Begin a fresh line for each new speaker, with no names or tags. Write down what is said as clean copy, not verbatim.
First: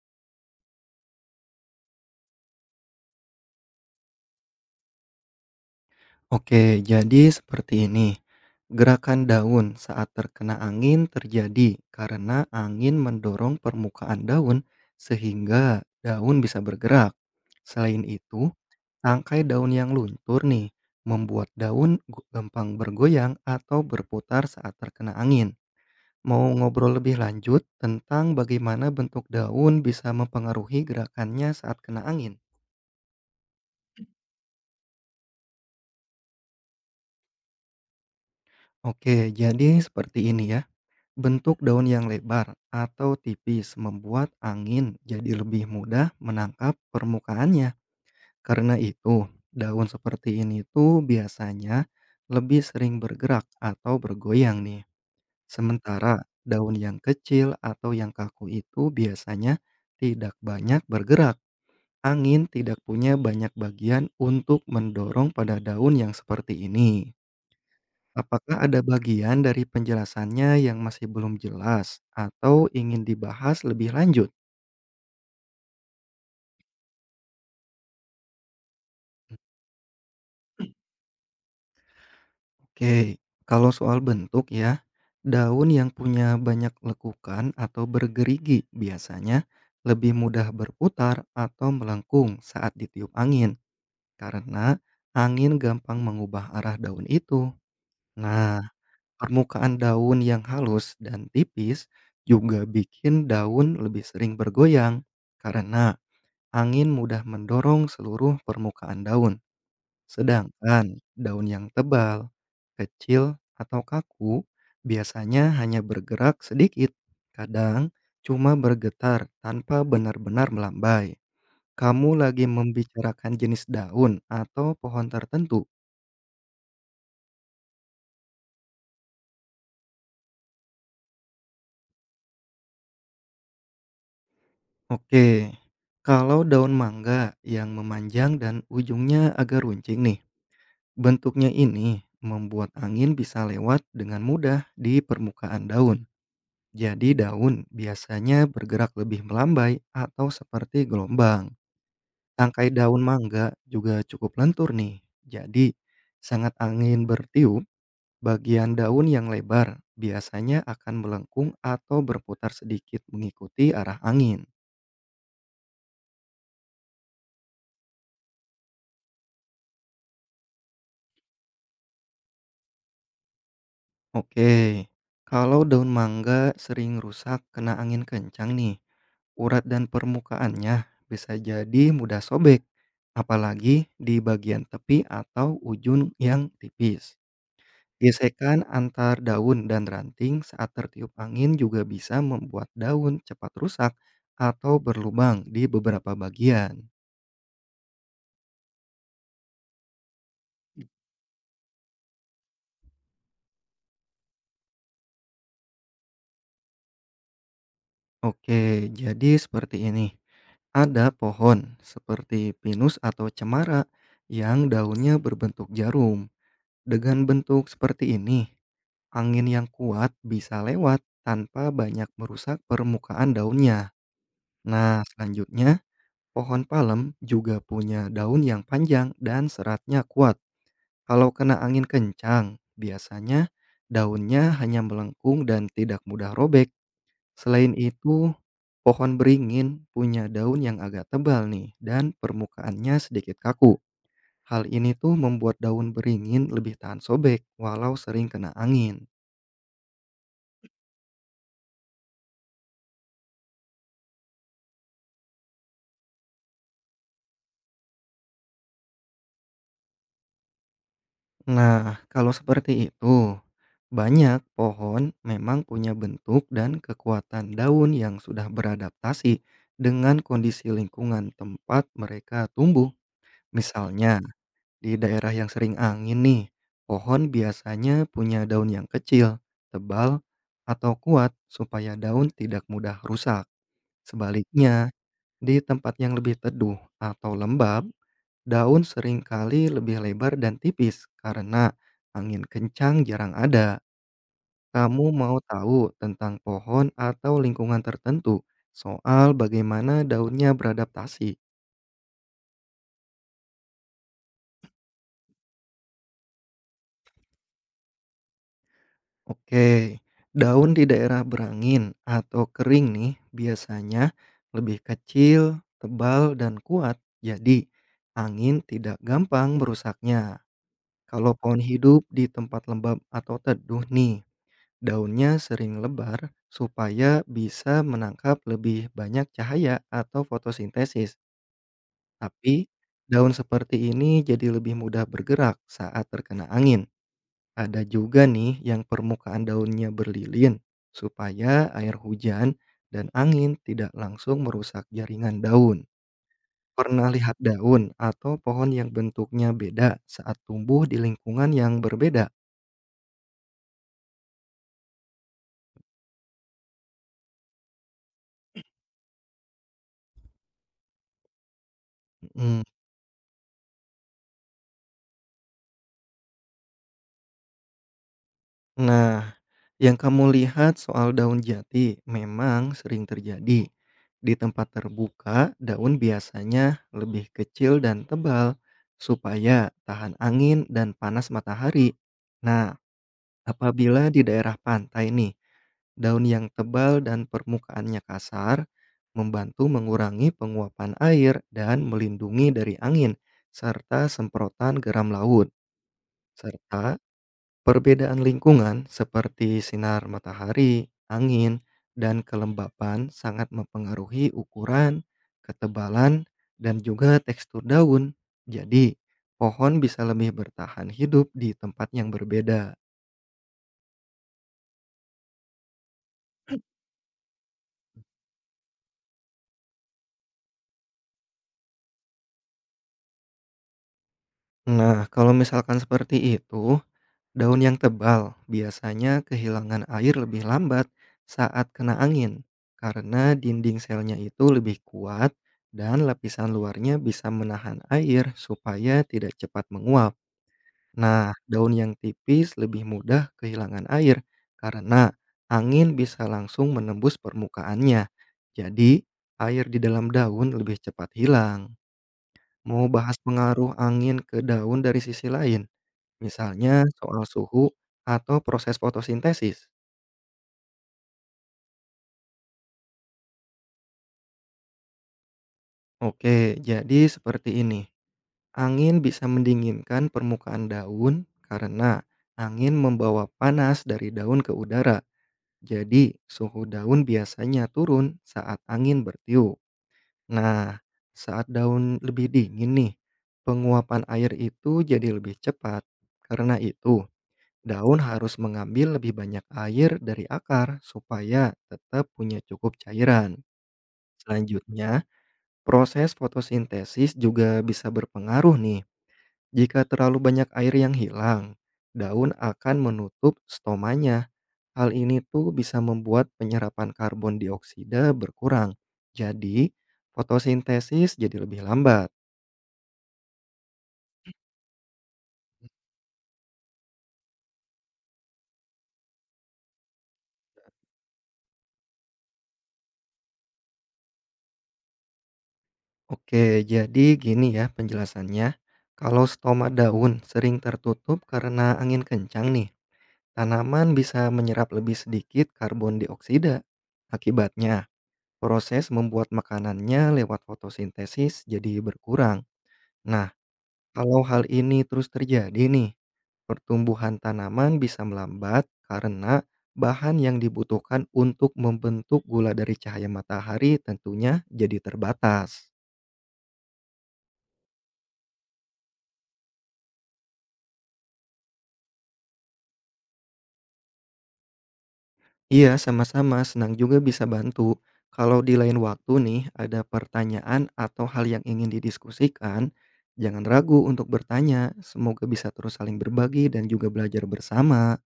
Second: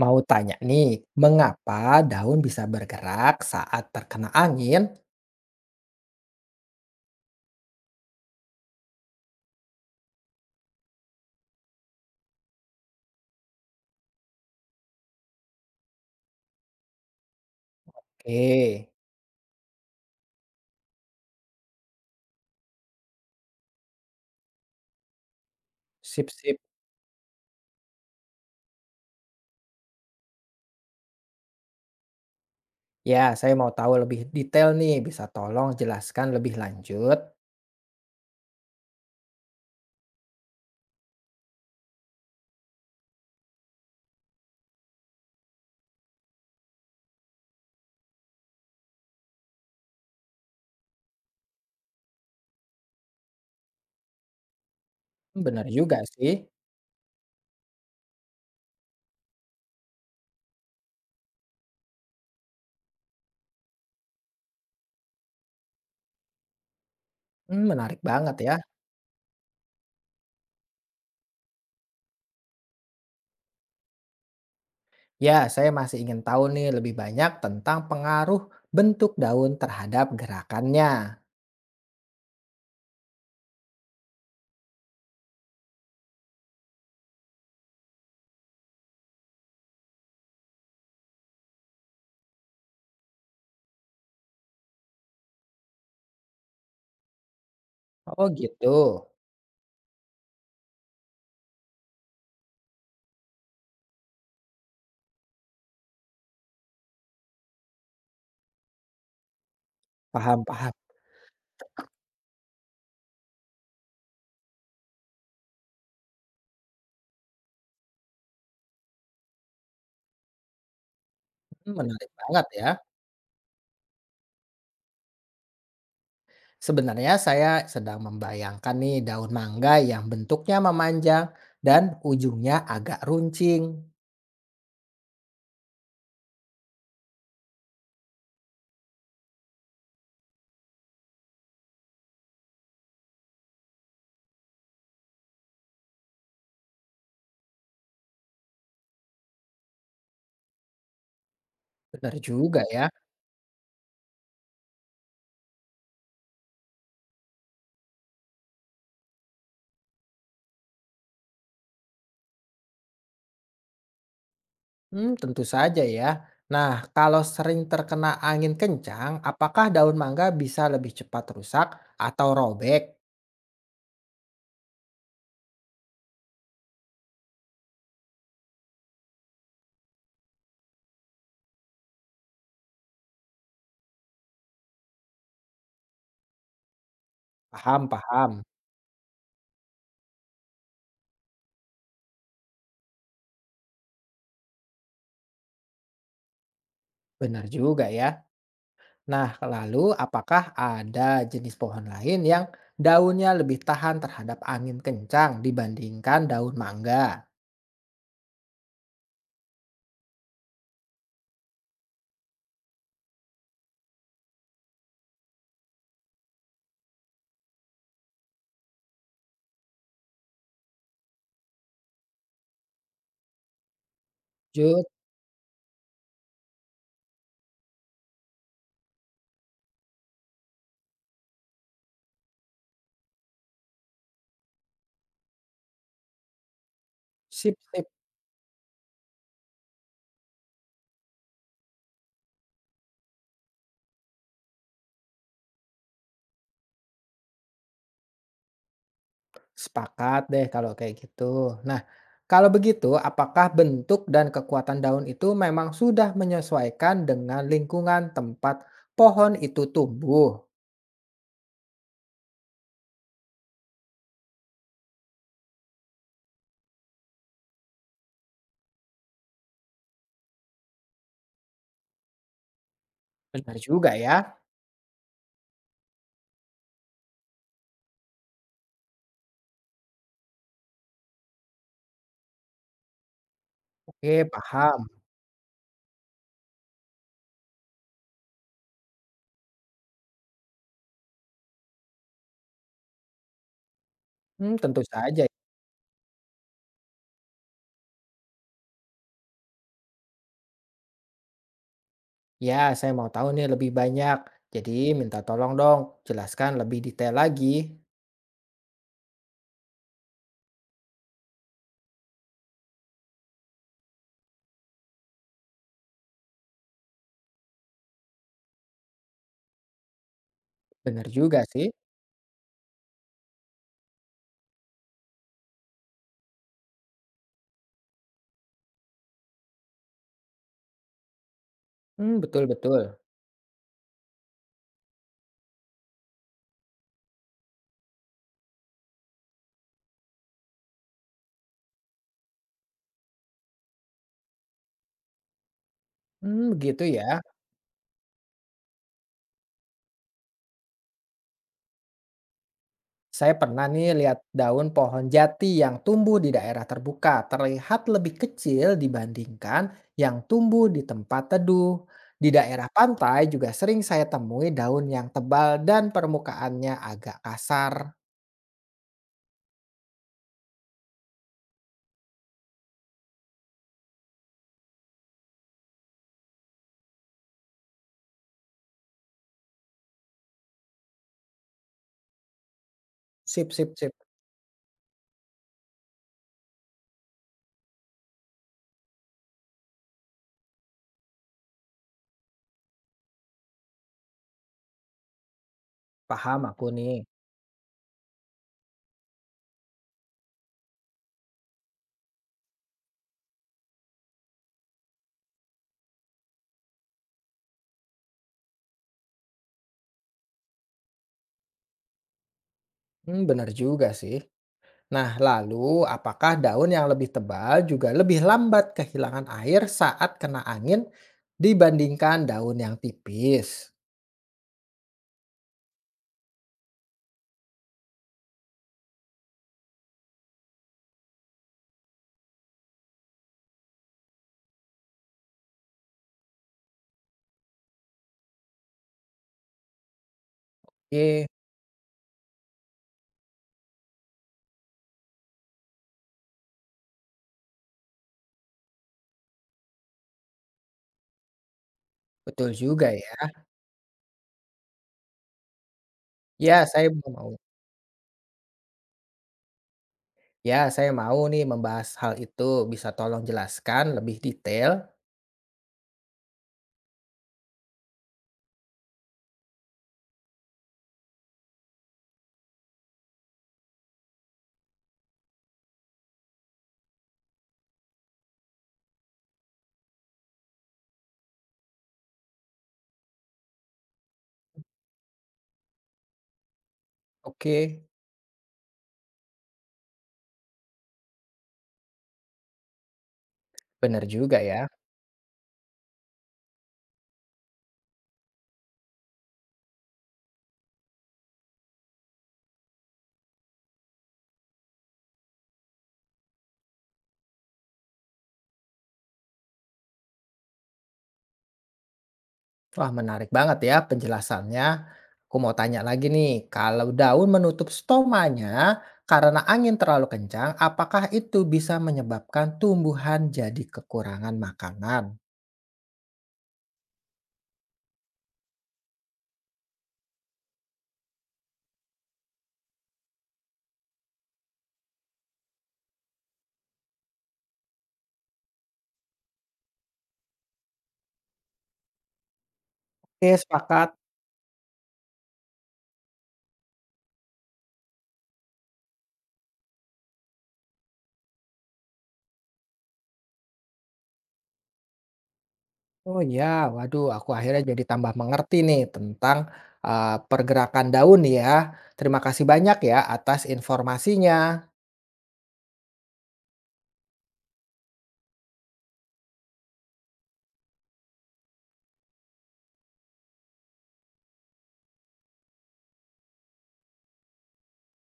Mau tanya nih, mengapa daun bisa bergerak saat terkena angin?
Oke, jadi seperti ini. Gerakan daun saat terkena angin terjadi karena angin mendorong permukaan daun sehingga daun bisa bergerak. Selain itu,
Oke,
tangkai daun yang luntur nih membuat daun gampang bergoyang atau berputar saat terkena angin.
sip
Mau
sip.
ngobrol lebih lanjut tentang bagaimana bentuk daun bisa mempengaruhi gerakannya saat kena angin?
Ya, saya mau tahu lebih detail nih, bisa tolong jelaskan lebih lanjut?
Oke, jadi seperti ini ya. Bentuk daun yang lebar atau tipis membuat angin jadi lebih mudah menangkap permukaannya. Karena itu, daun seperti ini tuh biasanya lebih sering bergerak atau bergoyang nih.
Hmm, benar juga
Sementara
sih.
daun yang kecil atau yang kaku itu biasanya tidak banyak bergerak. Angin tidak punya banyak bagian untuk mendorong pada daun yang seperti ini.
Hmm, menarik banget ya.
Apakah ada bagian dari penjelasannya yang masih belum jelas atau ingin dibahas lebih lanjut?
Ya, saya masih ingin tahu nih lebih banyak tentang pengaruh bentuk daun terhadap gerakannya.
Oke, kalau soal bentuk ya, daun yang punya banyak lekukan atau bergerigi biasanya lebih mudah berputar atau melengkung saat ditiup angin karena angin gampang mengubah arah daun itu.
Oh
Nah,
gitu.
permukaan daun yang halus dan tipis juga bikin daun lebih sering bergoyang karena angin mudah mendorong seluruh permukaan daun,
Paham, paham.
sedangkan daun yang tebal, kecil, atau kaku biasanya hanya bergerak sedikit, kadang cuma bergetar tanpa benar-benar melambai.
Hmm,
Kamu
menarik
lagi
banget ya.
membicarakan jenis daun atau pohon tertentu?
Sebenarnya saya sedang membayangkan nih daun mangga yang bentuknya memanjang dan ujungnya agak runcing.
Oke, kalau daun mangga yang memanjang dan ujungnya agak runcing nih, bentuknya ini membuat angin bisa lewat dengan mudah di permukaan daun. Jadi daun biasanya bergerak lebih melambai atau seperti gelombang.
Benar juga
Tangkai
ya.
daun mangga juga cukup lentur nih. Jadi sangat angin bertiup, bagian daun yang lebar biasanya akan melengkung atau berputar sedikit mengikuti arah angin.
Hmm, tentu saja ya. Nah, kalau sering terkena angin kencang, apakah daun mangga bisa lebih cepat rusak atau robek?
Oke, kalau daun mangga sering rusak kena angin kencang nih, urat dan permukaannya bisa jadi mudah sobek, apalagi di bagian tepi atau ujung yang tipis.
Paham, paham.
Gesekan antar daun dan ranting saat tertiup angin juga bisa membuat daun cepat rusak atau berlubang di beberapa bagian.
Benar juga ya. Nah, lalu apakah ada jenis pohon lain yang daunnya lebih tahan terhadap angin kencang dibandingkan daun mangga?
Oke, jadi seperti ini. Ada pohon seperti pinus atau cemara yang daunnya berbentuk jarum. Dengan bentuk seperti ini, angin yang kuat bisa lewat tanpa banyak merusak permukaan daunnya.
Lanjut,
Nah, selanjutnya, pohon palem juga punya daun yang panjang dan seratnya kuat. Kalau kena angin kencang, biasanya daunnya hanya melengkung dan tidak mudah robek.
sip,
Selain
sip.
itu, pohon beringin punya daun yang agak tebal nih dan permukaannya sedikit kaku. Hal ini tuh membuat daun beringin lebih tahan sobek walau sering kena angin.
Sepakat deh kalau kayak gitu. Nah, kalau begitu, apakah bentuk dan kekuatan daun itu memang sudah menyesuaikan dengan lingkungan tempat pohon itu tumbuh?
Nah, kalau seperti itu, banyak pohon memang punya bentuk dan kekuatan daun yang sudah beradaptasi dengan kondisi lingkungan tempat mereka tumbuh.
Benar juga ya.
Misalnya, di daerah yang sering angin nih, pohon biasanya punya daun yang kecil, tebal, atau kuat supaya daun tidak mudah rusak.
Oke, paham.
Sebaliknya, di tempat yang lebih teduh atau lembab, daun seringkali lebih lebar dan tipis karena angin kencang jarang ada.
Hmm, tentu
Kamu
saja.
mau tahu tentang pohon atau lingkungan tertentu soal bagaimana daunnya beradaptasi?
Ya, saya mau tahu nih lebih banyak. Jadi minta tolong dong, jelaskan lebih detail lagi.
Oke, daun di daerah berangin atau kering nih biasanya lebih kecil, tebal, dan kuat. Jadi, angin tidak gampang merusaknya.
Benar
Kalau
juga
pohon
sih.
hidup di tempat lembab atau teduh nih, daunnya sering lebar supaya bisa menangkap lebih banyak cahaya atau fotosintesis.
Hmm,
Tapi,
betul-betul.
daun seperti ini jadi lebih mudah bergerak saat terkena angin. Ada juga nih yang permukaan daunnya berlilin supaya air hujan dan angin tidak langsung merusak jaringan daun.
Hmm, begitu
Pernah
ya.
lihat daun atau pohon yang bentuknya beda saat tumbuh di lingkungan yang berbeda?
Saya pernah nih lihat daun pohon jati yang tumbuh di daerah terbuka terlihat lebih kecil dibandingkan yang tumbuh di tempat teduh. Di
Mm.
daerah pantai juga sering saya temui daun yang tebal dan permukaannya agak kasar.
Nah, yang kamu lihat soal daun jati memang sering terjadi. Di tempat terbuka, daun biasanya lebih kecil dan tebal supaya tahan angin dan panas matahari. Nah,
Sip, sip, sip.
apabila di daerah pantai nih, daun yang tebal dan permukaannya kasar membantu mengurangi penguapan air dan melindungi dari angin serta semprotan geram laut.
Paham aku
Serta
nih.
perbedaan lingkungan seperti sinar matahari, angin, dan kelembapan sangat mempengaruhi ukuran, ketebalan, dan juga tekstur daun. Jadi, pohon bisa lebih bertahan hidup di tempat yang berbeda.
Hmm, benar juga sih. Nah, lalu apakah daun yang lebih tebal juga lebih lambat kehilangan air saat kena angin dibandingkan daun yang tipis?
Nah, kalau misalkan seperti itu, daun yang tebal biasanya kehilangan air lebih lambat saat kena angin karena dinding selnya itu lebih kuat dan lapisan luarnya bisa menahan air supaya tidak cepat menguap.
Oke,
Nah, daun yang tipis lebih mudah kehilangan air karena angin bisa langsung menembus permukaannya. Jadi, air di dalam daun lebih cepat hilang.
betul
Mau
juga ya.
bahas pengaruh angin ke daun dari sisi lain?
Ya,
Misalnya
saya mau
soal
mau.
suhu atau proses fotosintesis.
Ya, saya mau nih membahas hal itu. Bisa tolong jelaskan lebih detail?
Oke, jadi seperti ini. Angin bisa mendinginkan permukaan daun karena angin membawa panas dari daun ke udara. Jadi, suhu daun biasanya turun saat angin bertiup. Nah, saat daun lebih dingin nih, penguapan air itu jadi lebih cepat. Karena itu,
Oke,
daun harus mengambil lebih banyak air dari akar supaya tetap punya cukup cairan.
benar juga ya.
Selanjutnya, proses fotosintesis juga bisa berpengaruh nih. Jika terlalu banyak air yang hilang, daun akan menutup stomanya. Hal ini tuh bisa membuat penyerapan karbon dioksida berkurang. Jadi, fotosintesis jadi lebih lambat.
Wah, menarik banget ya penjelasannya. Aku mau tanya lagi nih, kalau daun menutup stomanya karena angin terlalu kencang, apakah itu bisa menyebabkan tumbuhan jadi kekurangan makanan?
Oke, jadi gini ya penjelasannya. Kalau stoma daun sering tertutup karena angin kencang nih, tanaman bisa menyerap lebih sedikit karbon dioksida. Akibatnya, proses membuat makanannya lewat fotosintesis jadi berkurang. Nah,
Oke, sepakat.
kalau hal ini terus terjadi nih, pertumbuhan tanaman bisa melambat karena bahan yang dibutuhkan untuk membentuk gula dari cahaya matahari tentunya jadi terbatas.
Oh ya, waduh aku akhirnya jadi tambah mengerti nih tentang pergerakan daun ya. Terima kasih banyak ya atas informasinya.
Iya, sama-sama senang juga bisa bantu. Kalau di lain waktu nih ada pertanyaan atau hal yang ingin didiskusikan, jangan ragu untuk bertanya. Semoga bisa terus saling berbagi dan juga belajar bersama.